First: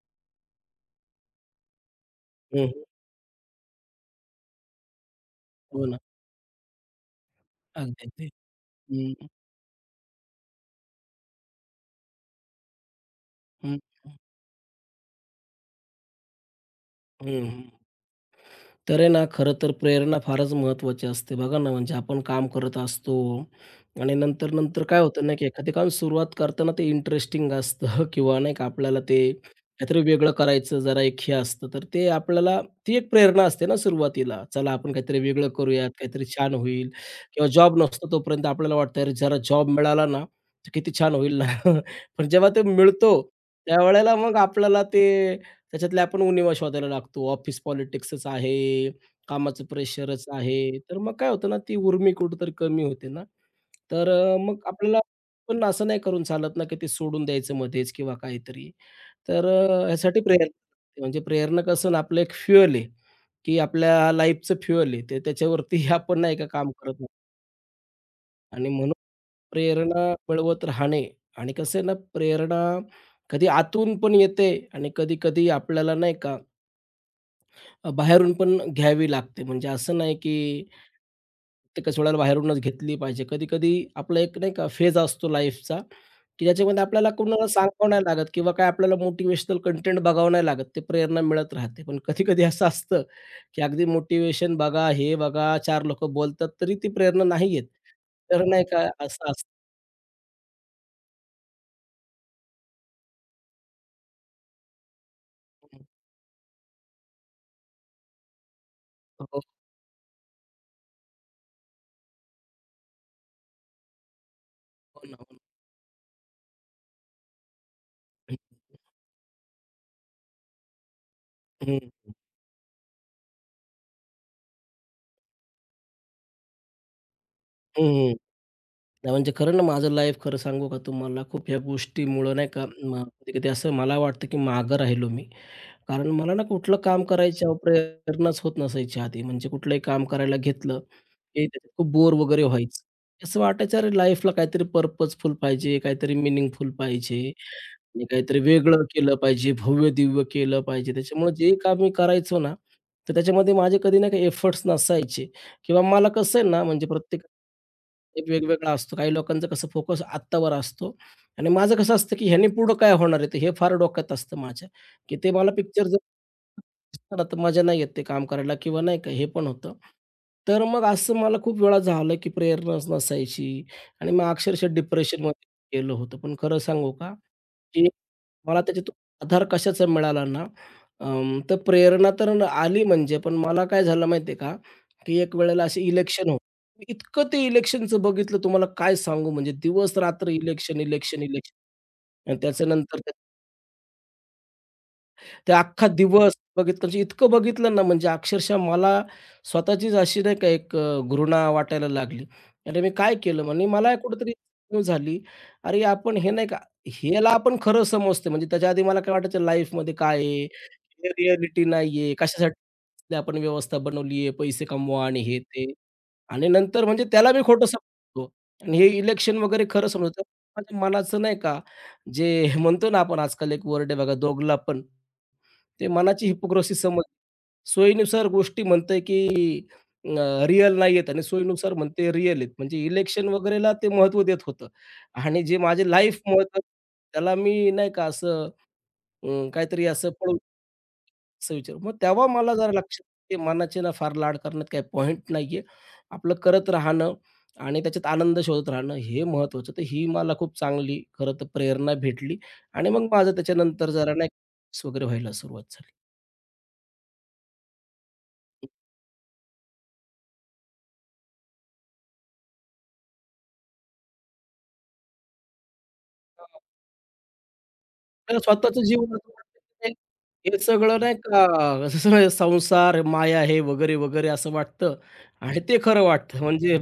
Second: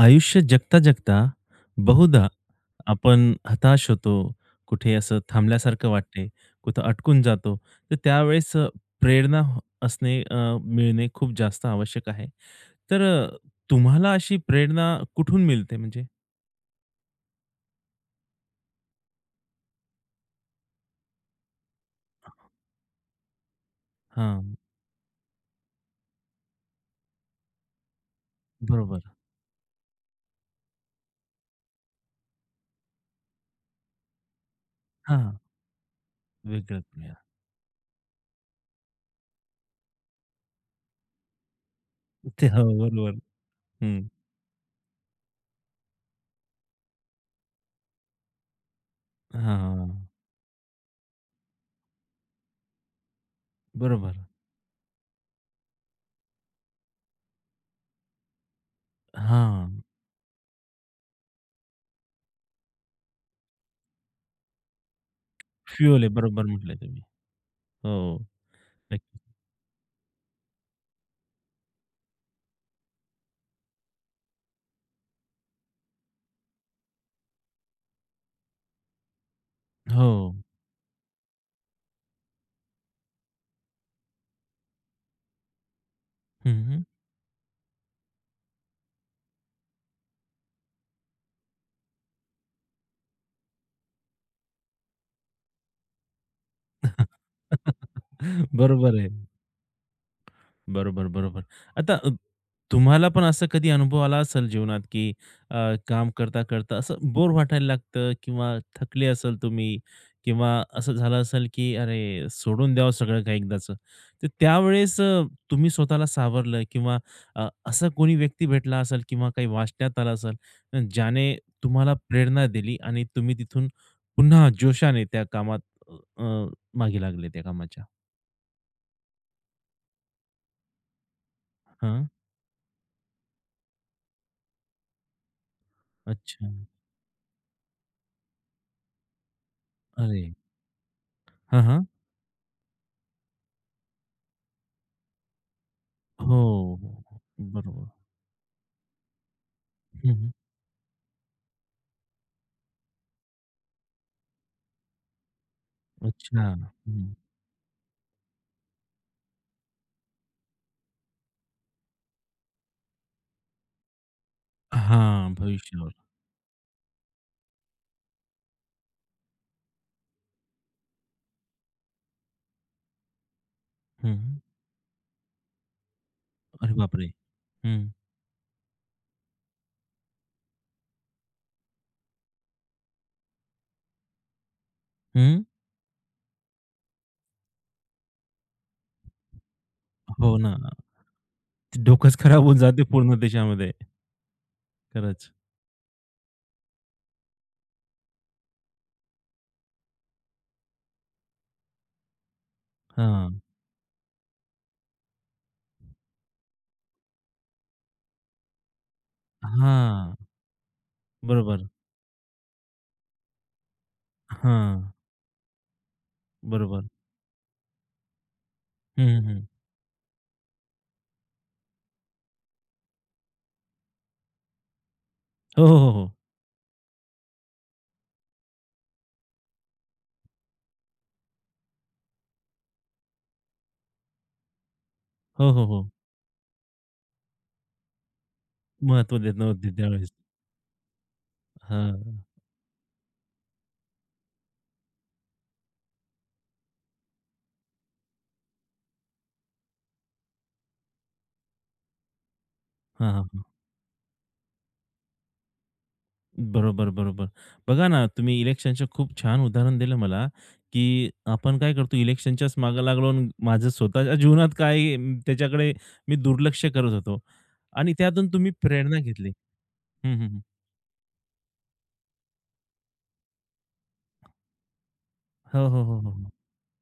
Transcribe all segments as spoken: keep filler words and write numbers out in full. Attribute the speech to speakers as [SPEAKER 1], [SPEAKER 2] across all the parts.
[SPEAKER 1] आयुष्य जगता, जगता बहुधा
[SPEAKER 2] हं, हं.
[SPEAKER 1] आपण हताश होतो. कुठे असं
[SPEAKER 2] हो
[SPEAKER 1] थांबल्यासारखं
[SPEAKER 2] ना.
[SPEAKER 1] वाटते. कुठं अटकून जातो. तर
[SPEAKER 2] अगदी,
[SPEAKER 1] त्यावेळेस अ, प्रेरणा ह- असणे अ, मिळणे खूप जास्त आवश्यक आहे. तर अ,
[SPEAKER 2] हं,
[SPEAKER 1] तुम्हाला
[SPEAKER 2] हं.
[SPEAKER 1] अशी प्रेरणा कुठून मिळते म्हणजे?
[SPEAKER 2] हं, हं. तर आहे ना, खरं तर प्रेरणा फारच महत्त्वाची असते. बघा ना, म्हणजे आपण काम करत असतो आणि
[SPEAKER 1] हां,
[SPEAKER 2] नंतर-नंतर काय होतं ना, की एखादे काम सुरुवात करताना ते इंटरेस्टिंग असतं किंवा नाही का आपल्याला
[SPEAKER 1] बरोबर.
[SPEAKER 2] ते काहीतरी वेगळं करायचं जरा एक हे असतं. तर ते आपल्याला ती एक प्रेरणा असते ना सुरुवातीला. चला आपण काहीतरी
[SPEAKER 1] हां,
[SPEAKER 2] वेगळं करूयात, काहीतरी छान
[SPEAKER 1] वेगळं
[SPEAKER 2] होईल
[SPEAKER 1] मिळा.
[SPEAKER 2] किंवा जॉब नसतो तोपर्यंत आपल्याला वाटतं, "अरे जरा जॉब मिळाला ना, तर किती छान होईल ना." पण
[SPEAKER 1] ते
[SPEAKER 2] जेव्हा
[SPEAKER 1] हो,
[SPEAKER 2] ते मिळतो
[SPEAKER 1] बरोबर. हं.
[SPEAKER 2] त्यावेळेला मग आपल्याला ते त्याच्यातल्या आपण उणिवा शोधायला लागतो. ऑफिस पॉलिटिक्सच आहे, कामाचं
[SPEAKER 1] हां,
[SPEAKER 2] प्रेशरच आहे. तर मग काय होतं ना, ती उर्मी कुठेतरी कमी होते ना. तर
[SPEAKER 1] बरोबर.
[SPEAKER 2] अ, मग आपल्याला पण असं नाही करून चालत ना, की ते सोडून द्यायचं मध्येच किंवा काहीतरी. तर
[SPEAKER 1] हां,
[SPEAKER 2] अ, ह्यासाठी प्रेरणा म्हणजे प्रेरणा कसं ना, आपलं एक फ्युअल आहे, की आपल्या लाईफचं फ्युअल आहे. ते त्याच्यावरती
[SPEAKER 1] फ्युअल आहे.
[SPEAKER 2] आपण नाही
[SPEAKER 1] बरोबर
[SPEAKER 2] का काम
[SPEAKER 1] म्हटले
[SPEAKER 2] करत
[SPEAKER 1] तुम्ही.
[SPEAKER 2] नाही.
[SPEAKER 1] हो.
[SPEAKER 2] आणि म्हणून
[SPEAKER 1] नक्की.
[SPEAKER 2] प्रेरणा मिळवत राहणे आणि कसं आहे ना, प्रेरणा कधी आतून पण येते आणि कधी-कधी आपल्याला नाही का अ, बाहेरून पण घ्यावी लागते. म्हणजे असं
[SPEAKER 1] हो.
[SPEAKER 2] नाही की प्रत्येकच वेळेला बाहेरूनच घेतली पाहिजे. कधी-कधी आपला एक नाही का फेज असतो लाईफचा, की ज्याच्यामध्ये
[SPEAKER 1] हं,
[SPEAKER 2] आपल्याला कोणाला सांगावं नाही लागत किंवा काय आपल्याला मोटिव्हेशनल कंटेंट बघावं नाही लागत. ते प्रेरणा मिळत राहते. पण कधी-कधी असं असतं, की अगदी मोटिव्हेशन बघा, हे बघा, चार लोकं बोलतात तरी ती प्रेरणा नाही येत. तर नाही का
[SPEAKER 1] बरोबर आहे.
[SPEAKER 2] असं असतं.
[SPEAKER 1] बरोबर, बरोबर. आता अ, तुम्हाला पण असा कधी अनुभव आला असेल जीवनात, की अ, काम करता-करता असं बोर वाटायला लागतं किंवा थकले
[SPEAKER 2] हो,
[SPEAKER 1] असेल
[SPEAKER 2] हो.
[SPEAKER 1] तुम्ही किंवा असं झालं असेल, की अरे सोडून द्यावं सगळं काही एकदाचं. तर त्यावेळेस
[SPEAKER 2] हो, ना.
[SPEAKER 1] अ, तुम्ही स्वतःला सावरलं किंवा अ, असा कोणी
[SPEAKER 2] हं,
[SPEAKER 1] व्यक्ती भेटला असेल किंवा काही वाचण्यात आलं असेल, अ, ज्याने तुम्हाला
[SPEAKER 2] हं.
[SPEAKER 1] प्रेरणा दिली आणि तुम्ही तिथून पुन्हा जोशाने त्या कामात अ, अ, मागे लागले त्या
[SPEAKER 2] हं,
[SPEAKER 1] कामाच्या.
[SPEAKER 2] हं. नाही म्हणजे खरं ना माझं लाईफ खरं सांगू का तुम्हाला खूप ह्या
[SPEAKER 1] हां,
[SPEAKER 2] गोष्टीमुळं नाही का कधी-कधी असं मला वाटतं की मागं राहिलो मी. कारण मला ना
[SPEAKER 1] अच्छा.
[SPEAKER 2] कुठलं काम करायची प्रेरणाच होत नसायची आधी. म्हणजे कुठलंही काम
[SPEAKER 1] अरे!
[SPEAKER 2] करायला घेतलं की त्याच्यात
[SPEAKER 1] हां,
[SPEAKER 2] खूप बोर वगैरे व्हायचं. असं वाटायचं अरे लाईफला काहीतरी पर्पजफुल पाहिजे, काहीतरी
[SPEAKER 1] हो,
[SPEAKER 2] मिनिंगफुल
[SPEAKER 1] हो, हो.
[SPEAKER 2] पाहिजे
[SPEAKER 1] बरोबर.
[SPEAKER 2] आणि काहीतरी वेगळं केलं पाहिजे,
[SPEAKER 1] हं,
[SPEAKER 2] भव्य-दिव्य
[SPEAKER 1] हं.
[SPEAKER 2] केलं पाहिजे. त्याच्यामुळे जे काम मी करायचो ना, तर त्याच्यामध्ये माझे कधी ना काही एफर्ट्स नसायचे किंवा मला कसं
[SPEAKER 1] अच्छा.
[SPEAKER 2] आहे ना म्हणजे
[SPEAKER 1] हं.
[SPEAKER 2] एक वेगवेगळा असतो. काही लोकांचं कसं फोकस आत्तावर असतो आणि माझं कसं असतं, की ह्याने पुढं काय होणार आहे? ते हे फार डोक्यात असतं माझ्या, की ते
[SPEAKER 1] हां,
[SPEAKER 2] मला पिक्चर
[SPEAKER 1] भविष्यावर.
[SPEAKER 2] जर दिसला ना, तर मजा नाही येत काम करायला किंवा नाही का हे पण होतं. तर मग असं मला खूप वेळा झालं, की प्रेरणाच नसायची
[SPEAKER 1] हं,
[SPEAKER 2] आणि मग
[SPEAKER 1] हं.
[SPEAKER 2] अक्षरशः डिप्रेशनमध्ये गेलं होतं. पण खरं
[SPEAKER 1] अरे
[SPEAKER 2] सांगू
[SPEAKER 1] बापरे!
[SPEAKER 2] का?
[SPEAKER 1] हं,
[SPEAKER 2] मला त्याच्यातून आधार कशाचा मिळाला ना, अं, तर प्रेरणा तर न- आली म्हणजे, पण मला काय झालं माहिती आहे का, की एक
[SPEAKER 1] हं.
[SPEAKER 2] वेळेला असे इलेक्शन होते. इतकं ते इलेक्शनचं बघितलं तुम्हाला काय सांगू, म्हणजे दिवस-रात्र
[SPEAKER 1] हो ना.
[SPEAKER 2] इलेक्शन, इलेक्शन, इलेक्शन
[SPEAKER 1] ते डोकंच
[SPEAKER 2] आणि
[SPEAKER 1] खराब होऊन जाते
[SPEAKER 2] त्याच्यानंतर
[SPEAKER 1] पूर्ण त्याच्यामध्ये. खरंच.
[SPEAKER 2] ते अख्खा दिवस बघितलं म्हणजे इतकं बघितलं ना, म्हणजे अक्षरशः मला स्वतःचीच अशी नाही का एक अ, घृणा वाटायला लागली. अरे, मी काय
[SPEAKER 1] हां.
[SPEAKER 2] केलं? म्हणजे मला कुठेतरी जाणीव झाली, अरे, आपण हे नाही का, ह्याला आपण खरं समजतो. म्हणजे त्याच्या आधी मला काय वाटायचं लाईफमध्ये
[SPEAKER 1] हां.
[SPEAKER 2] काय आहे? हे
[SPEAKER 1] बरोबर.
[SPEAKER 2] नाहीये. कशासाठी आपण व्यवस्था बनवली आहे, पैसे
[SPEAKER 1] हां.
[SPEAKER 2] कमवा आणि हे ते. आणि नंतर
[SPEAKER 1] बरोबर.
[SPEAKER 2] म्हणजे त्याला मी खोटं समजतो आणि हे
[SPEAKER 1] हं,
[SPEAKER 2] इलेक्शन
[SPEAKER 1] हं.
[SPEAKER 2] वगैरे खरं समजतो. माझ्या मनाचं नाही का, जे म्हणतो ना आपण आजकाल एक वर्ड आहे बघा, दोघलापण.
[SPEAKER 1] हो,
[SPEAKER 2] ते
[SPEAKER 1] हो, हो.
[SPEAKER 2] मनाची हिपोक्रसी समज. सोयीनुसार गोष्टी म्हणतंय की अ, रिअल नाहीयेत आणि सोयीनुसार म्हणते रिअल आहेत. म्हणजे इलेक्शन वगैरेला ते महत्त्व देत होतं आणि
[SPEAKER 1] हो,
[SPEAKER 2] जे
[SPEAKER 1] हो, हो.
[SPEAKER 2] माझे
[SPEAKER 1] हो.
[SPEAKER 2] लाईफ महत्त्व त्याला मी नाही का असं
[SPEAKER 1] महत्त्व देत
[SPEAKER 2] अ,
[SPEAKER 1] नव्हते
[SPEAKER 2] काहीतरी
[SPEAKER 1] त्यावेळेस.
[SPEAKER 2] असं पळून असं विचार. मग
[SPEAKER 1] हां.
[SPEAKER 2] तेव्हा मला जरा लक्षात ते मनाचे ना फार लाड करण्यात काही पॉइंट नाहीये. आपलं करत राहणं आणि त्याच्यात आनंद शोधत राहणं हे महत्त्वाचं. तर ही मला खूप चांगली खरं तर प्रेरणा भेटली आणि मग
[SPEAKER 1] हां,
[SPEAKER 2] माझं
[SPEAKER 1] हां.
[SPEAKER 2] त्याच्यानंतर जरा नाही का वगैरे व्हायला सुरुवात झाली.
[SPEAKER 1] बरोबर, बरोबर. बघा ना, तुम्ही इलेक्शनचं खूप छान उदाहरण दिलं मला, की आपण काय करतो इलेक्शनच्याच मागे लागलो आणि माझं स्वतःच्या जीवनात काय म, त्याच्याकडे मी दुर्लक्ष करत होतो आणि त्यातून
[SPEAKER 2] आपल्याला
[SPEAKER 1] तुम्ही
[SPEAKER 2] स्वतःचं
[SPEAKER 1] प्रेरणा
[SPEAKER 2] जीवन असं
[SPEAKER 1] घेतली.
[SPEAKER 2] वाटतं की
[SPEAKER 1] हं, हं, हं.
[SPEAKER 2] ते- हे सगळं नाही का, असं सगळं संसार, माया हे वगैरे, वगैरे असं वाटतं आणि
[SPEAKER 1] हो,
[SPEAKER 2] ते
[SPEAKER 1] हो, हो,
[SPEAKER 2] खरं
[SPEAKER 1] हो, हो.
[SPEAKER 2] वाटतं म्हणजे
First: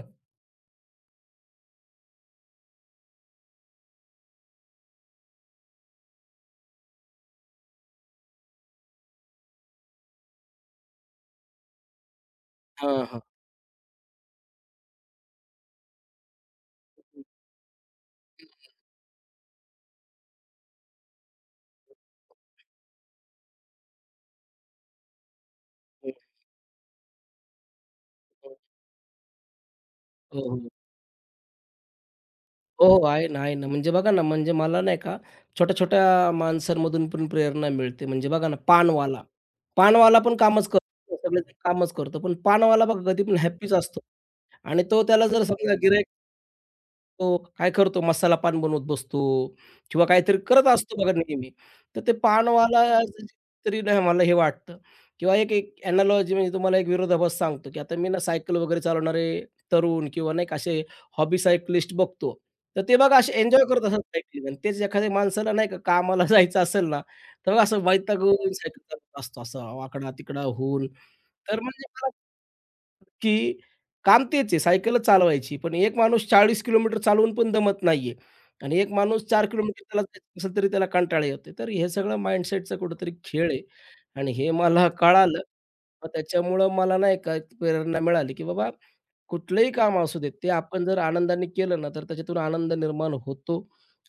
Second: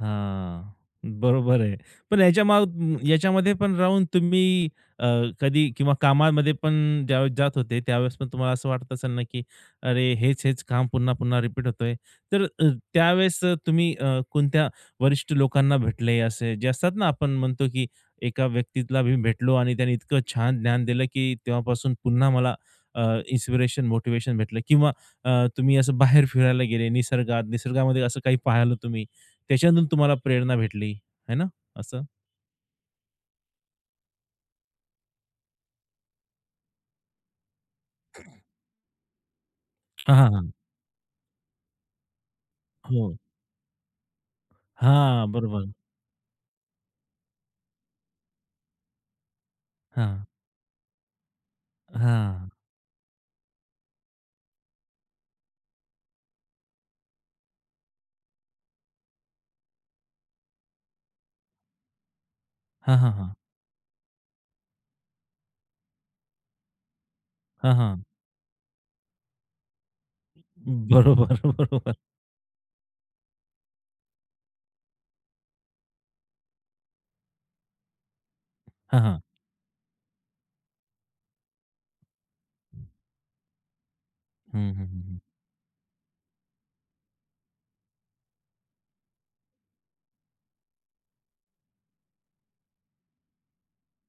[SPEAKER 1] हां. बरोबर आहे. पण याच्या माग याच्यामध्ये पण राहून तुम्ही अ, कधी किंवा कामामध्ये पण ज्यावेळेस जात होते, त्यावेळेस पण तुम्हाला असं वाटत असेल ना, की अरे, हेच-हेच काम पुन्हा-पुन्हा रिपीट होतोय. तर अ,
[SPEAKER 2] हां, हां.
[SPEAKER 1] त्यावेळेस तुम्ही अ, कोणत्या वरिष्ठ लोकांना भेटले असे, जे असतात ना, आपण म्हणतो, की एका व्यक्तीला मी भेटलो आणि त्याने इतकं छान ज्ञान दिलं, की तेव्हापासून पुन्हा मला इन्स्पिरेशन, मोटिव्हेशन भेटलं किंवा अ, तुम्ही असं बाहेर फिरायला गेले निसर्गात, निसर्गामध्ये असं काही पाहिलं तुम्ही? त्याच्यातून तुम्हाला
[SPEAKER 2] हो,
[SPEAKER 1] प्रेरणा
[SPEAKER 2] हो.
[SPEAKER 1] भेटली, आहे ना असं?
[SPEAKER 2] हो, हो. आहे ना, आहे ना. म्हणजे बघा ना, म्हणजे मला नाही का छोट्या-छोट्या माणसांमधून पण प्रेरणा मिळते. म्हणजे बघा ना, पानवाला.
[SPEAKER 1] हां,
[SPEAKER 2] पानवाला
[SPEAKER 1] हां,
[SPEAKER 2] पण
[SPEAKER 1] हां.
[SPEAKER 2] कामच करतो. सगळेजण कामच करतो. पण पानवाला बघा
[SPEAKER 1] हो.
[SPEAKER 2] कधी पण हॅपीच असतो आणि तो
[SPEAKER 1] हां,
[SPEAKER 2] त्याला जर
[SPEAKER 1] बरोबर.
[SPEAKER 2] समजा तो काय करतो मसाला पान बनवत बसतो किंवा
[SPEAKER 1] हां, हां.
[SPEAKER 2] काहीतरी करत असतो बघा नेहमी. तर ते
[SPEAKER 1] हां,
[SPEAKER 2] पानवाला तरी नाही मला हे वाटतं किंवा एक एक एनालॉजी म्हणजे तुम्हाला एक विरोधाभास सांगतो, की आता मी ना सायकल वगैरे चालवणारे तरुण किंवा नाही का असे हॉबी सायकलिस्ट बघतो. तर ते
[SPEAKER 1] हां,
[SPEAKER 2] बघा
[SPEAKER 1] हां.
[SPEAKER 2] असे एन्जॉय करत असतात सायकलिंग आणि तेच एखाद्या माणसाला नाही का कामाला जायचं असेल ना, तर बघा
[SPEAKER 1] हां,
[SPEAKER 2] असं
[SPEAKER 1] हां.
[SPEAKER 2] वैतागून सायकल चालवत असतो, असा वाकडा-तिकडा होऊन.
[SPEAKER 1] बरोबर,
[SPEAKER 2] तर म्हणजे
[SPEAKER 1] बरोबर.
[SPEAKER 2] मला की काम तेच आहे सायकलच चालवायची. पण एक माणूस चाळीस किलोमीटर चालवून पण दमत नाहीये आणि एक
[SPEAKER 1] हां, हां.
[SPEAKER 2] माणूस चार किलोमीटर त्याला जायचं असेल तरी त्याला कंटाळा येतोय. तर हे सगळं माइंडसेटचा कुठेतरी खेळ आहे आणि हे
[SPEAKER 1] हं, हं,
[SPEAKER 2] मला
[SPEAKER 1] हं,
[SPEAKER 2] कळालं. मग त्याच्यामुळं मला नाही का, एक प्रेरणा मिळाली की बाबा कुठलंही काम असू देत, ते आपण जर आनंदाने केलं ना, तर त्याच्यातून आनंद निर्माण होतो.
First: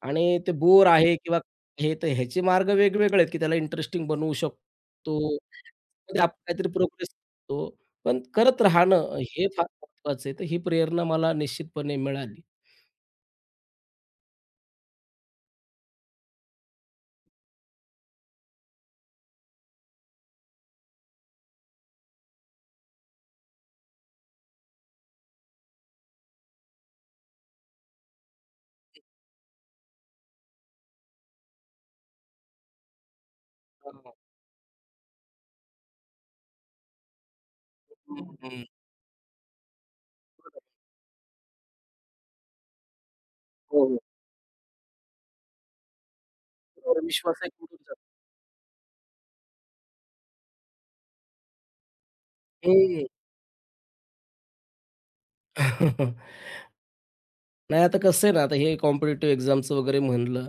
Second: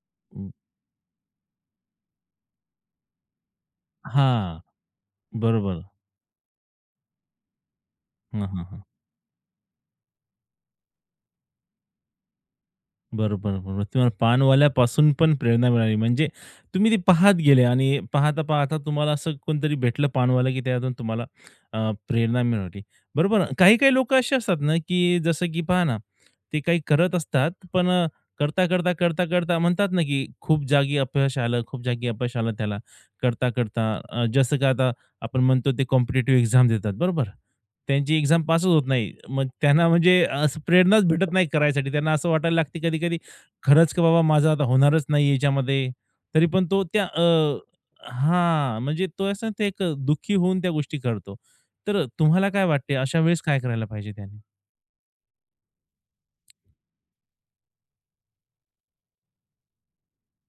[SPEAKER 2] आणि
[SPEAKER 1] हं.
[SPEAKER 2] ते बोर आहे किंवा हे तर ह्याचे मार्ग वेगवेगळे आहेत, की त्याला इंटरेस्टिंग बनवू
[SPEAKER 1] हां,
[SPEAKER 2] शकतो.
[SPEAKER 1] बरोबर.
[SPEAKER 2] त्यामध्ये आपण काहीतरी प्रोग्रेस करतो. पण
[SPEAKER 1] हां,
[SPEAKER 2] करत
[SPEAKER 1] हां, हां.
[SPEAKER 2] राहणं हे फार महत्वाचं आहे. तर ही प्रेरणा मला निश्चितपणे मिळाली.
[SPEAKER 1] बरोबर, बरोबर. तुम्हाला पानवाल्यापासून पण प्रेरणा मिळाली. म्हणजे तुम्ही ते पाहत गेले आणि पाहता-पाहता तुम्हाला असं कोणतरी भेटलं पानवाला, की त्यातून तुम्हाला अ, प्रेरणा मिळाली. बरोबर. काही-काही लोकं असे असतात ना, की जसं की पहा ना, ते काही करत असतात, पण अ, करता, करता, करता, करता म्हणतात ना, की खूप जागी अपयश आलं, खूप जागी अपयश आलं त्याला. करता, करता
[SPEAKER 2] हां.
[SPEAKER 1] अ, जसं का आता आपण म्हणतो ते कॉम्पिटिटिव्ह एक्झाम देतात, बरोबर? त्यांची एक्झाम
[SPEAKER 2] हं,
[SPEAKER 1] पासच होत नाही. मग त्यांना म्हणजे असं प्रेरणाच भेटत नाही करायसाठी. त्यांना असं वाटायला लागते कधी-कधी,
[SPEAKER 2] हो,
[SPEAKER 1] खरंच
[SPEAKER 2] हो.
[SPEAKER 1] का बाबा माझं आता होणारच नाही याच्यामध्ये. तरी पण तो त्या अ,
[SPEAKER 2] विश्वास आहे.
[SPEAKER 1] हां, म्हणजे तो असं ते एक दुःखी होऊन त्या गोष्टी करतो. तर तुम्हाला काय वाटते
[SPEAKER 2] हं.
[SPEAKER 1] अशा वेळेस काय करायला पाहिजे त्याने?
[SPEAKER 2] नाही आता कसं आहे ना, आता हे कॉम्पिटिटिव्ह एक्झामचं वगैरे म्हणलं,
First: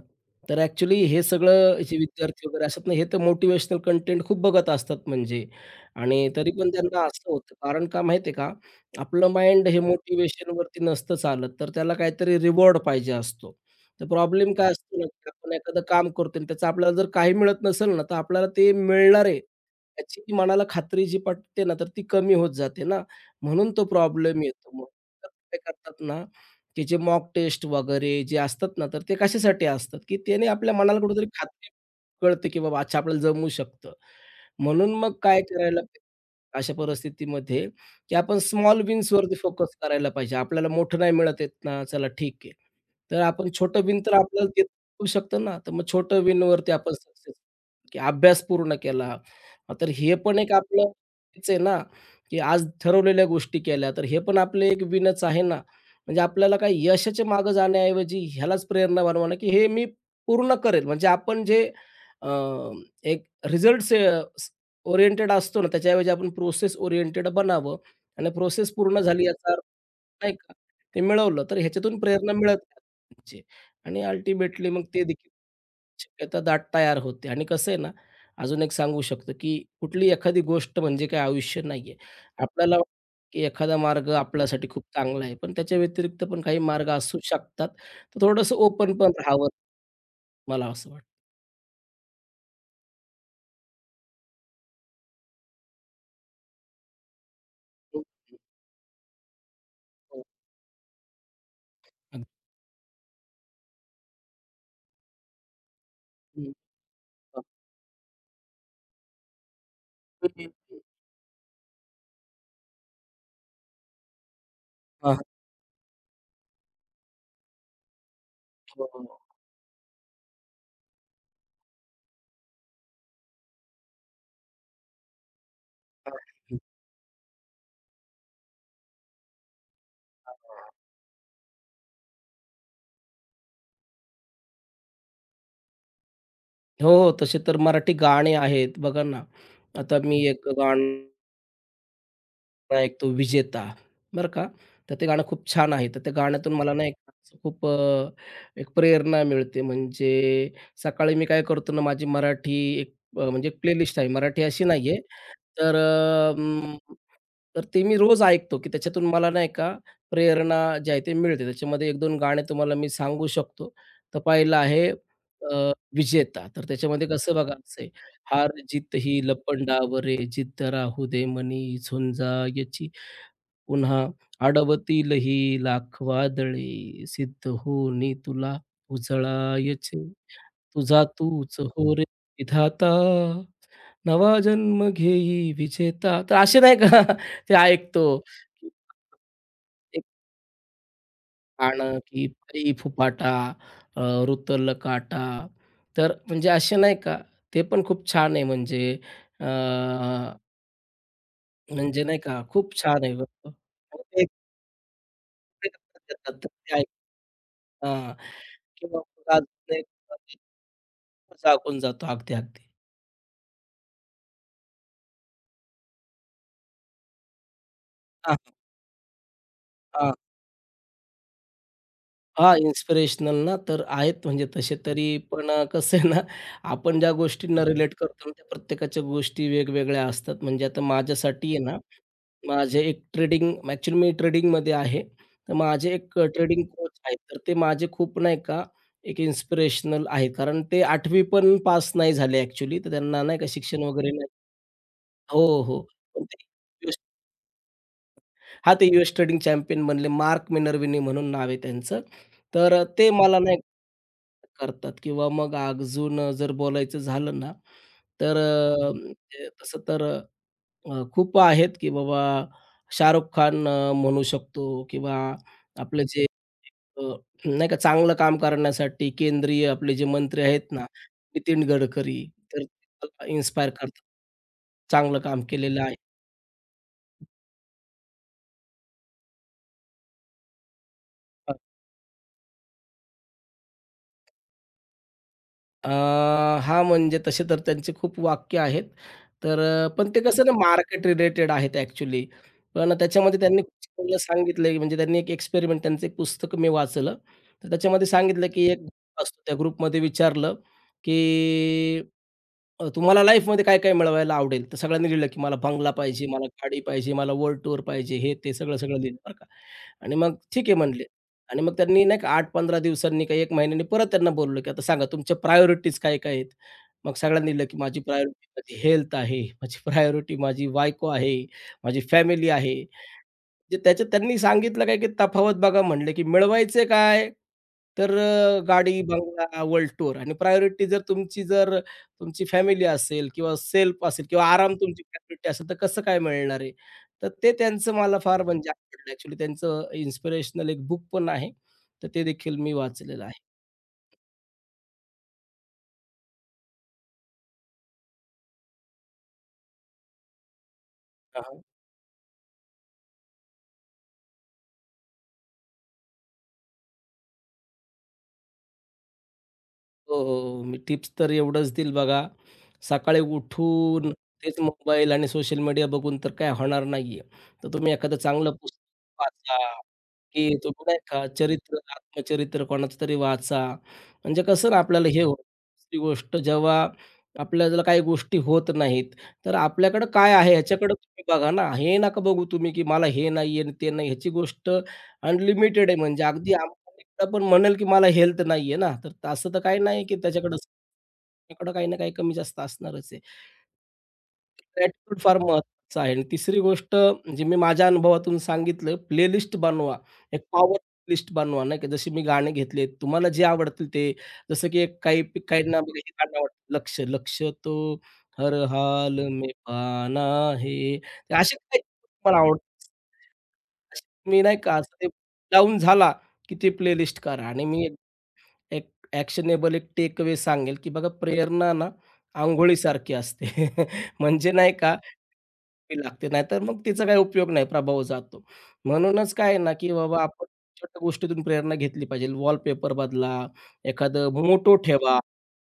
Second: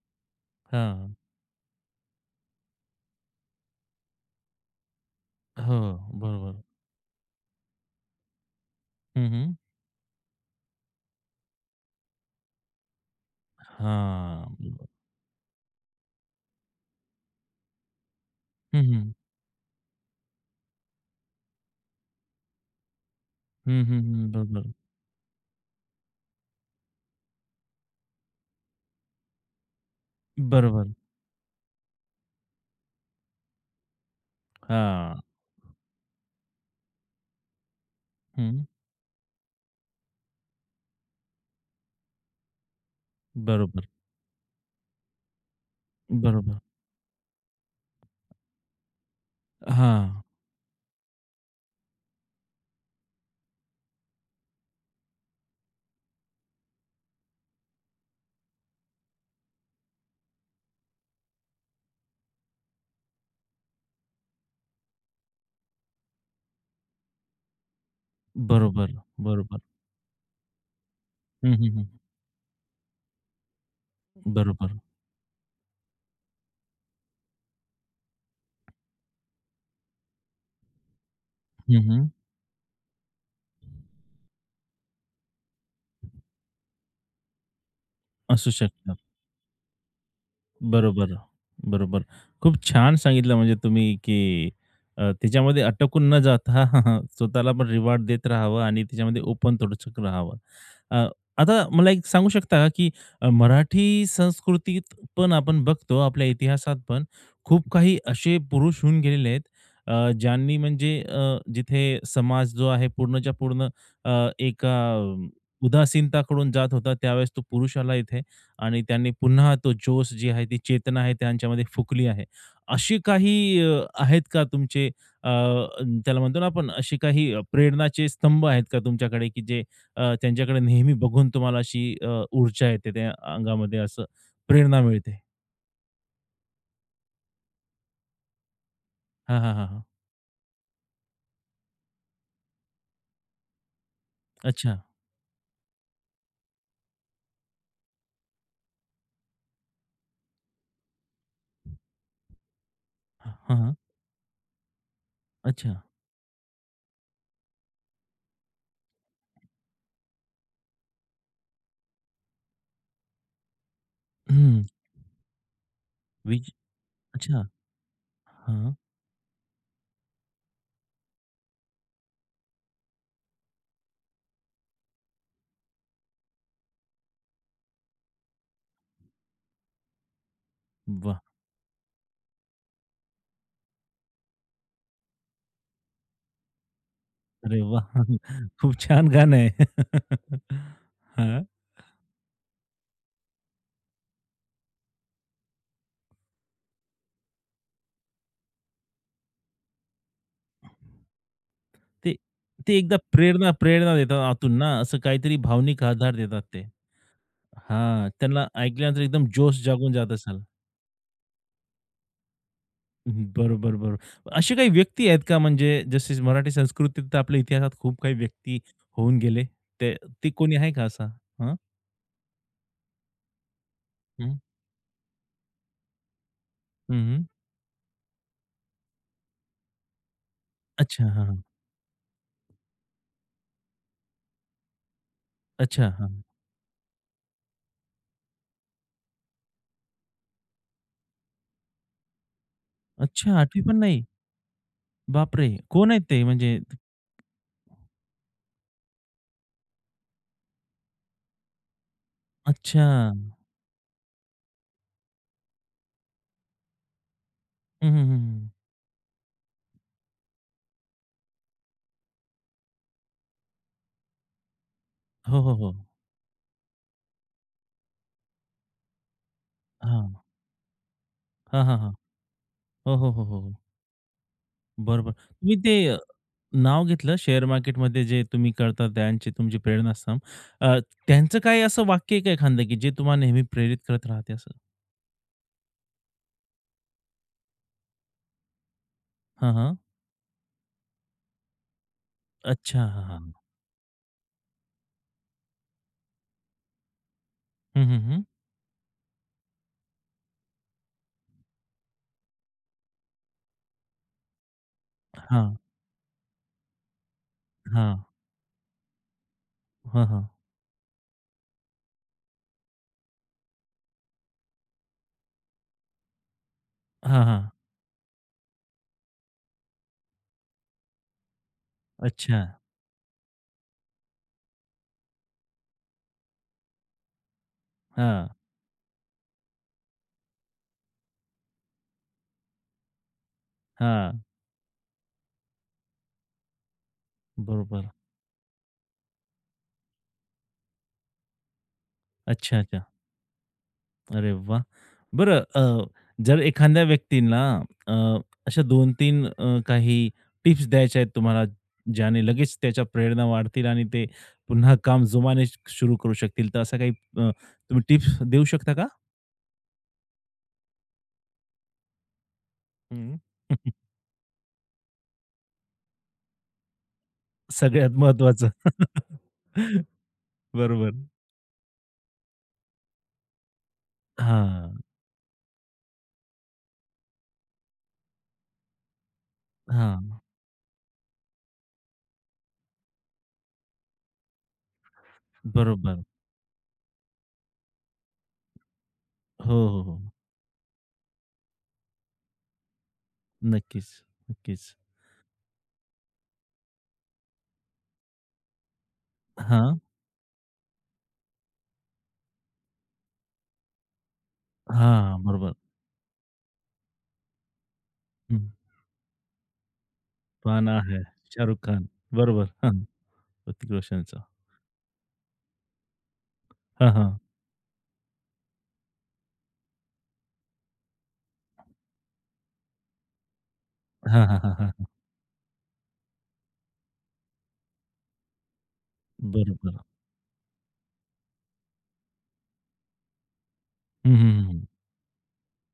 [SPEAKER 2] तर ॲक्चुअली
[SPEAKER 1] हां.
[SPEAKER 2] हे सगळं जे विद्यार्थी वगैरे असतात ना, हे तर मोटिव्हेशनल कंटेंट खूप बघत असतात म्हणजे
[SPEAKER 1] हो,
[SPEAKER 2] आणि तरी
[SPEAKER 1] बरोबर.
[SPEAKER 2] पण त्यांना असं होतं. कारण का माहिती आहे का,
[SPEAKER 1] हं,
[SPEAKER 2] आपलं
[SPEAKER 1] हं.
[SPEAKER 2] माइंड हे मोटिव्हेशनवरती नसतं चालत, तर त्याला काहीतरी रिवॉर्ड पाहिजे असतो. तर
[SPEAKER 1] हां,
[SPEAKER 2] प्रॉब्लेम काय
[SPEAKER 1] बरोबर.
[SPEAKER 2] असतो ना, की आपण एखादं काम करतो आणि त्याचं आपल्याला जर काही मिळत नसेल ना, तर आपल्याला ते
[SPEAKER 1] हं, हं.
[SPEAKER 2] मिळणार आहे त्याची जी मनाला खात्री जी पटते ना, तर ती कमी होत जाते ना, म्हणून
[SPEAKER 1] हं,
[SPEAKER 2] तो
[SPEAKER 1] हं, हं.
[SPEAKER 2] प्रॉब्लेम येतो
[SPEAKER 1] बरोबर.
[SPEAKER 2] मग. तर ते करतात ना, की जे मॉक टेस्ट वगैरे जे असतात ना, तर ते कशासाठी असतात, की त्याने आपल्या
[SPEAKER 1] बरोबर.
[SPEAKER 2] मनाला कुठेतरी खात्री कळते, की बाबा अच्छा आपल्याला जमू शकतं. म्हणून मग
[SPEAKER 1] हां.
[SPEAKER 2] काय करायला अशा परिस्थितीमध्ये, की आपण
[SPEAKER 1] हं.
[SPEAKER 2] स्मॉल विन्सवरती फोकस करायला पाहिजे. आपल्याला मोठं नाही मिळत आहेत ना, चला ठीक आहे. तर आपण छोटं
[SPEAKER 1] बरोबर.
[SPEAKER 2] विन तर आपल्याला देत होऊ शकतं ना, तर मग छोटं
[SPEAKER 1] बरोबर.
[SPEAKER 2] विनवरती आपण सक्सेस की अभ्यास पूर्ण केला. तर हे
[SPEAKER 1] हां.
[SPEAKER 2] पण एक आपलं हेच आहे ना, की आज ठरवलेल्या गोष्टी केल्या, तर हे पण आपले एक विनच आहे ना. म्हणजे आपल्याला काही यशाच्या मागे जाण्याऐवजी ह्यालाच प्रेरणा बनवणं, की हे मी पूर्ण करेल. म्हणजे आपण जे अ, एक रिझल्ट्स अ, ओरिएंटेड असतो ना, त्याच्याऐवजी आपण प्रोसेस ओरिएंटेड बनावं आणि प्रोसेस
[SPEAKER 1] बरोबर.
[SPEAKER 2] पूर्ण झाली याचा
[SPEAKER 1] बरोबर.
[SPEAKER 2] अर्थ नाही का, ते मिळवलं
[SPEAKER 1] हं,
[SPEAKER 2] तर
[SPEAKER 1] हं, हं.
[SPEAKER 2] ह्याच्यातून प्रेरणा मिळत राहते आणि अल्टिमेटली
[SPEAKER 1] बरोबर.
[SPEAKER 2] मग ते देखील शक्यता दाट तयार होते आणि कसं आहे ना, अजून एक सांगू शकतो, की कुठली एखादी गोष्ट म्हणजे काही आयुष्य
[SPEAKER 1] हं,
[SPEAKER 2] नाहीये.
[SPEAKER 1] हं.
[SPEAKER 2] आपल्याला वाटतं, की एखादा मार्ग आपल्यासाठी खूप चांगला आहे, पण त्याच्या व्यतिरिक्त पण काही मार्ग असू शकतात. तर
[SPEAKER 1] असू
[SPEAKER 2] थोडंसं
[SPEAKER 1] शकतं.
[SPEAKER 2] ओपन पण राहावं मला असं वाटतं.
[SPEAKER 1] बरोबर, बरोबर. खूप छान सांगितलं म्हणजे तुम्ही, की अ, त्याच्यामध्ये अटकून न जाता स्वतःला पण रिवॉर्ड
[SPEAKER 2] हो,
[SPEAKER 1] देत राहावं आणि त्याच्यामध्ये ओपन थोडंसं
[SPEAKER 2] हो.
[SPEAKER 1] राहावं. अ, आता मला एक सांगू
[SPEAKER 2] अगदी.
[SPEAKER 1] शकता का, की अ, मराठी संस्कृतीत पण आपण बघतो, आपल्या
[SPEAKER 2] हं, हं.
[SPEAKER 1] इतिहासात पण खूप काही असे पुरुष होऊन गेलेले आहेत, अ,
[SPEAKER 2] हं, हं.
[SPEAKER 1] ज्यांनी म्हणजे अ, जिथे समाज जो आहे पूर्णच्या पूर्ण अ, एका अम, उदासीनताकडून जात होता, त्यावेळेस तो पुरुषाला इथे आणि
[SPEAKER 2] हो,
[SPEAKER 1] त्यांनी
[SPEAKER 2] हो.
[SPEAKER 1] पुन्हा तो जोश जी आहे ती चेतना आहे त्यांच्यामध्ये फुकली आहे. अशी काही अ, आहेत का तुमचे अ, त्याला म्हणतो ना आपण अशी काही अ, प्रेरणाचे स्तंभ आहेत का तुमच्याकडे, की जे अ, त्यांच्याकडे नेहमी बघून तुम्हाला अशी अ, ऊर्जा येते त्या अंगामध्ये असं प्रेरणा मिळते?
[SPEAKER 2] हो, हो. तसे तर मराठी गाणे आहेत. बघा ना,
[SPEAKER 1] हां, हां, हां, हां.
[SPEAKER 2] आता मी एक गाणं नाही एक तो विजेता, बरं का.
[SPEAKER 1] अच्छा.
[SPEAKER 2] तर ते गाणं खूप छान आहे. तर त्या गाण्यातून मला नाही का असं खूप अ, एक प्रेरणा मिळते. म्हणजे सकाळी मी काय करतो ना, माझी मराठी एक अ,
[SPEAKER 1] हां,
[SPEAKER 2] म्हणजे
[SPEAKER 1] हां.
[SPEAKER 2] प्लेलिस्ट आहे. मराठी अशी नाही
[SPEAKER 1] अच्छा.
[SPEAKER 2] तर अ, अं, तर ते मी रोज ऐकतो, की त्याच्यातून मला नाही का प्रेरणा जी आहे, ते मिळते. त्याच्यामध्ये एक दोन गाणे तुम्हाला मी सांगू शकतो. तर पहिलं
[SPEAKER 1] हं.
[SPEAKER 2] आहे अ, विजेता.
[SPEAKER 1] वीज
[SPEAKER 2] तर त्याच्यामध्ये कसं
[SPEAKER 1] अच्छा.
[SPEAKER 2] बघा हार
[SPEAKER 1] हां.
[SPEAKER 2] जीत ही लपंडावरे जिद्द राहू दे मनी झुंजायची पुन्हा अडवतील ही लाख वादळे सिद्ध होनी तुला उजळायचे तुझा
[SPEAKER 1] वाह!
[SPEAKER 2] तूच हो रे विधाता नवा जन्म घेई विजेता तर असे नाही का ते
[SPEAKER 1] अरे वाह!
[SPEAKER 2] ऐकतो की
[SPEAKER 1] खूप छान गाणं आहे.
[SPEAKER 2] एक
[SPEAKER 1] हां.
[SPEAKER 2] गाणं की पै फुपाटा अ, रुतल काटा तर म्हणजे असे नाही का ते पण खूप छान आहे म्हणजे म्हणजे
[SPEAKER 1] ते
[SPEAKER 2] नाही का, खूप
[SPEAKER 1] ते एकदा
[SPEAKER 2] छान आहे
[SPEAKER 1] प्रेरणा
[SPEAKER 2] बरं का.
[SPEAKER 1] प्रेरणा
[SPEAKER 2] आणि ते
[SPEAKER 1] देतात आतून ना, असं काहीतरी भावनिक आधार
[SPEAKER 2] देतात तर
[SPEAKER 1] देतात
[SPEAKER 2] ते
[SPEAKER 1] ते.
[SPEAKER 2] ऐक
[SPEAKER 1] हां,
[SPEAKER 2] हां.
[SPEAKER 1] त्यांना ऐकल्यानंतर
[SPEAKER 2] किंवा
[SPEAKER 1] एकदम
[SPEAKER 2] मग
[SPEAKER 1] जोश
[SPEAKER 2] अजून एक
[SPEAKER 1] जागून जात असाल.
[SPEAKER 2] झाकून जातो. अगदी, अगदी.
[SPEAKER 1] हं, बरोबर, बरोबर. असे काही व्यक्ती आहेत का म्हणजे जसे मराठी संस्कृतीत तर आपल्या इतिहासात खूप काही
[SPEAKER 2] हां,
[SPEAKER 1] व्यक्ती होऊन गेले. ते
[SPEAKER 2] हां.
[SPEAKER 1] ते कोणी आहे का असा? हां,
[SPEAKER 2] हां, इन्स्पिरेशनल ना, तर आहेत
[SPEAKER 1] हं,
[SPEAKER 2] म्हणजे तसे तरी पण अ, कसं आहे ना, आपण ज्या
[SPEAKER 1] हं,
[SPEAKER 2] गोष्टींना रिलेट करतो ना, त्या प्रत्येकाच्या गोष्टी वेगवेगळ्या असतात. म्हणजे आता
[SPEAKER 1] अच्छा, हां, हां.
[SPEAKER 2] माझ्यासाठी आहे ना माझे एक ट्रेडिंग ॲक्चुअली मी ट्रेडिंगमध्ये आहे. तर
[SPEAKER 1] अच्छा,
[SPEAKER 2] माझे एक
[SPEAKER 1] हां.
[SPEAKER 2] ट्रेडिंग कोच आहेत. तर ते माझे खूप नाही का एक इन्स्पिरेशनल आहेत. कारण ते 8वी पण पास नाही झाले ॲक्चुअली. तर त्यांना
[SPEAKER 1] अच्छा,
[SPEAKER 2] नाही का
[SPEAKER 1] आठवी पण
[SPEAKER 2] शिक्षण
[SPEAKER 1] नाही.
[SPEAKER 2] वगैरे नाही हो,
[SPEAKER 1] बापरे!
[SPEAKER 2] हो.
[SPEAKER 1] कोण आहेत ते
[SPEAKER 2] पण ते
[SPEAKER 1] म्हणजे?
[SPEAKER 2] यूएस हां, ते यूएस ट्रेडिंग चॅम्पियन बनले. मार्क मिनर्विनी म्हणून नाव आहे त्यांचं. तर अ,
[SPEAKER 1] अच्छा.
[SPEAKER 2] ते मला नाही करतात किंवा मग अजून अ, जर बोलायचं झालं ना,
[SPEAKER 1] हं, हं,
[SPEAKER 2] तर
[SPEAKER 1] हं,
[SPEAKER 2] अ, ते तसं तर अ, खूप आहेत की बाबा शाहरुख खान अ, म्हणू शकतो किंवा
[SPEAKER 1] हो, हो, हो.
[SPEAKER 2] आपलं जे अ, नाही का चांगलं काम करण्यासाठी केंद्रीय आपले जे
[SPEAKER 1] हां.
[SPEAKER 2] मंत्री आहेत ना, नितीन
[SPEAKER 1] हां, हां, हां.
[SPEAKER 2] गडकरी तर
[SPEAKER 1] हो, हो, हो, हो. हो.
[SPEAKER 2] इन्स्पायर करतात.
[SPEAKER 1] बरोबर.
[SPEAKER 2] चांगलं काम
[SPEAKER 1] तुम्ही ते
[SPEAKER 2] केलेलं आहे.
[SPEAKER 1] नाव घेतलं शेअर मार्केटमध्ये जे तुम्ही करता त्यांची तुमची प्रेरणास्थान. अ, त्यांचं काही असं वाक्य आहे का एखादं, की जे तुम्हाला नेहमी प्रेरित करत राहते असं?
[SPEAKER 2] अ, हां, म्हणजे तसे तर त्यांचे खूप वाक्य आहेत.
[SPEAKER 1] हां,
[SPEAKER 2] तर
[SPEAKER 1] हां.
[SPEAKER 2] अ, पण ते हं. कसं ना मार्केट रिलेटेड आहेत ॲक्चुअली.
[SPEAKER 1] अच्छा.
[SPEAKER 2] पण
[SPEAKER 1] हां, हां.
[SPEAKER 2] त्याच्यामध्ये त्यांनी खूप चांगलं सांगितलं, म्हणजे त्यांनी एक एक्सपेरिमेंट त्यांचं एक पुस्तक मी वाचलं. तर
[SPEAKER 1] हं, हं,
[SPEAKER 2] त्याच्यामध्ये
[SPEAKER 1] हं.
[SPEAKER 2] सांगितलं, की एक ग्रुप असतो. त्या ग्रुपमध्ये विचारलं, की अ, तुम्हाला लाईफमध्ये काय-काय मिळवायला आवडेल? तर सगळ्यांनी लिहिलं, की
[SPEAKER 1] हां,
[SPEAKER 2] मला बंगला पाहिजे, मला गाडी पाहिजे, मला वर्ल्ड टूर
[SPEAKER 1] हां.
[SPEAKER 2] पाहिजे, हे ते सगळं-सगळं लिहिलं बरं का.
[SPEAKER 1] हां,
[SPEAKER 2] आणि
[SPEAKER 1] हां.
[SPEAKER 2] मग ठीक आहे म्हणले. आणि मग त्यांनी नाही का आठ ते पंधरा दिवसांनी काही एक महिन्यानी परत त्यांना बोलावलं, की आता सांगा तुमच्या प्रायोरिटीज काय काय आहेत? मग
[SPEAKER 1] हां, हां.
[SPEAKER 2] सगळ्यांनी दिलं, की माझी प्रायोरिटी माझी हेल्थ आहे, माझी प्रायोरिटी माझी बायको आहे, माझी
[SPEAKER 1] अच्छा.
[SPEAKER 2] फॅमिली आहे. म्हणजे त्याच्यात त्यांनी सांगितलं काय, की तफावत बघा म्हणले, की मिळवायचे काय? तर
[SPEAKER 1] हां,
[SPEAKER 2] अ, गाडी, बंगला, वर्ल्ड टूर आणि प्रायोरिटी जर तुमची जर तुमची फॅमिली असेल किंवा सेल्फ
[SPEAKER 1] हां.
[SPEAKER 2] असेल किंवा आराम तुमची प्रायोरिटी असेल, तर कसं काय मिळणार आहे? तर ते
[SPEAKER 1] बरोबर.
[SPEAKER 2] त्यांचं मला फार म्हणजे आवडलं ॲक्चुअली त्यांचं इन्स्पिरेशनल एक बुक पण आहे. तर ते देखील
[SPEAKER 1] अच्छा,
[SPEAKER 2] मी
[SPEAKER 1] अच्छा.
[SPEAKER 2] वाचलेलं आहे.
[SPEAKER 1] अरे वाह! बरं अ, जर एखाद्या व्यक्तींना अ, अशा दोन तीन अ, काही टिप्स द्यायच्या आहेत
[SPEAKER 2] हां,
[SPEAKER 1] तुम्हाला,
[SPEAKER 2] हां.
[SPEAKER 1] ज्याने लगेच त्याच्या प्रेरणा वाढतील आणि ते पुन्हा काम जोमाने सुरू करू शकतील, तर अशा काही अ, तुम्ही टिप्स देऊ शकता का?
[SPEAKER 2] हो, हो. मी टिप्स तर एवढंच देईल बघा,
[SPEAKER 1] हं.
[SPEAKER 2] सकाळी उठून तेच मोबाईल आणि सोशल मीडिया बघून तर काय होणार नाहीये. तर तुम्ही
[SPEAKER 1] सगळ्यात
[SPEAKER 2] एखादं
[SPEAKER 1] महत्त्वाचं.
[SPEAKER 2] चांगलं पुस्तक वाचा. की तुम्ही
[SPEAKER 1] बरोबर.
[SPEAKER 2] नाही का चरित्र, आत्मचरित्र कोणाचं तरी वाचा. म्हणजे कसं
[SPEAKER 1] हां,
[SPEAKER 2] ना आपल्याला हे होतं. दुसरी गोष्ट जेव्हा आपल्याला काही गोष्टी होत नाहीत, तर आपल्याकडं
[SPEAKER 1] हां.
[SPEAKER 2] काय आहे ह्याच्याकडे तुम्ही बघा ना. हे नका बघू तुम्ही की मला हे नाहीये आणि ते नाही. ह्याची गोष्ट अनलिमिटेड आहे.
[SPEAKER 1] बरोबर.
[SPEAKER 2] म्हणजे अगदी अंबानीला पण म्हणेल की मला हेल्थ नाहीये ना, तर असं तर
[SPEAKER 1] हो,
[SPEAKER 2] काही
[SPEAKER 1] हो, हो.
[SPEAKER 2] नाही की त्याच्याकडं सगळ्यांकडं काही ना काही कमी जास्त असणारच आहे.
[SPEAKER 1] नक्कीच, नक्कीच.
[SPEAKER 2] ॲटिट्यूड फार महत्त्वाचा आहे आणि तिसरी गोष्ट जी मी माझ्या अनुभवातून सांगितलं, प्लेलिस्ट
[SPEAKER 1] हां,
[SPEAKER 2] बनवा. एक पॉवर लिस्ट बनवा, नाही का. जशी मी गाणी घेतली तुम्हाला जे आवडतील ते जसं की एक
[SPEAKER 1] हां,
[SPEAKER 2] काही
[SPEAKER 1] बरोबर.
[SPEAKER 2] काहींना बघा हे गाणं आवडतं, लक्ष्य. लक्ष्य तो
[SPEAKER 1] हं.
[SPEAKER 2] हर हाल में पाना
[SPEAKER 1] पाना
[SPEAKER 2] है.
[SPEAKER 1] है
[SPEAKER 2] ते असे
[SPEAKER 1] शाहरुख
[SPEAKER 2] काही
[SPEAKER 1] खान.
[SPEAKER 2] मला
[SPEAKER 1] बरोबर.
[SPEAKER 2] आवडतात.
[SPEAKER 1] ऋतिक रोशनचा.
[SPEAKER 2] मी नाही का असं ते डाउन झाला, की ते
[SPEAKER 1] हां, हां.
[SPEAKER 2] प्लेलिस्ट करा आणि मी एक एक ॲक्शनेबल एक टेकअवे सांगेल, की बघा प्रेरणा ना, अंघोळीसारखी असते.
[SPEAKER 1] हां. हां,
[SPEAKER 2] म्हणजे
[SPEAKER 1] हां, हां,
[SPEAKER 2] नाही
[SPEAKER 1] हां.
[SPEAKER 2] का ती लागते. नाहीतर मग तिचा काही उपयोग नाही, प्रभाव जातो. म्हणूनच काय आहे ना,
[SPEAKER 1] बरोबर.
[SPEAKER 2] की बाबा आपण छोट्या गोष्टीतून प्रेरणा घेतली पाहिजे. वॉलपेपर बदला,
[SPEAKER 1] हं,
[SPEAKER 2] एखादं
[SPEAKER 1] हं, हं, हं.
[SPEAKER 2] मोटो ठेवा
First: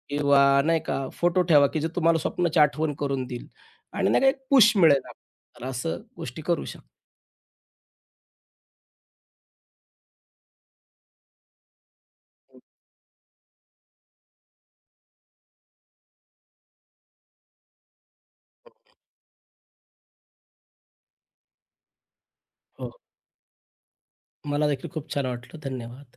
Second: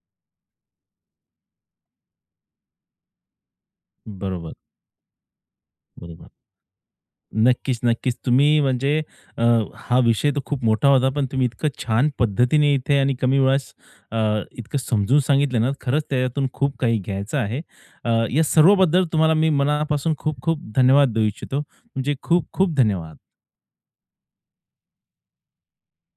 [SPEAKER 2] किंवा नाही का फोटो ठेवा, की जे तुम्हाला स्वप्नाची आठवण करून देईल आणि नाही का एक
[SPEAKER 1] बरोबर,
[SPEAKER 2] पुश मिळेल आपल्याला. तर असं
[SPEAKER 1] बरोबर.
[SPEAKER 2] गोष्टी करू शकतो.
[SPEAKER 1] नक्कीच, नक्कीच. तुम्ही म्हणजे अ, हा विषय तर खूप मोठा होता, पण तुम्ही इतकं छान पद्धतीने इथे आणि कमी वेळात अ, इतकं समजून सांगितलं ना, खरंच त्याच्यातून खूप काही घ्यायचं आहे. अ, या सर्वबद्दल तुम्हाला मी मनापासून खूप खूप धन्यवाद देऊ इच्छितो. तुमचे खूप खूप
[SPEAKER 2] हो,
[SPEAKER 1] धन्यवाद.
[SPEAKER 2] मला देखील खूप छान वाटलं. धन्यवाद.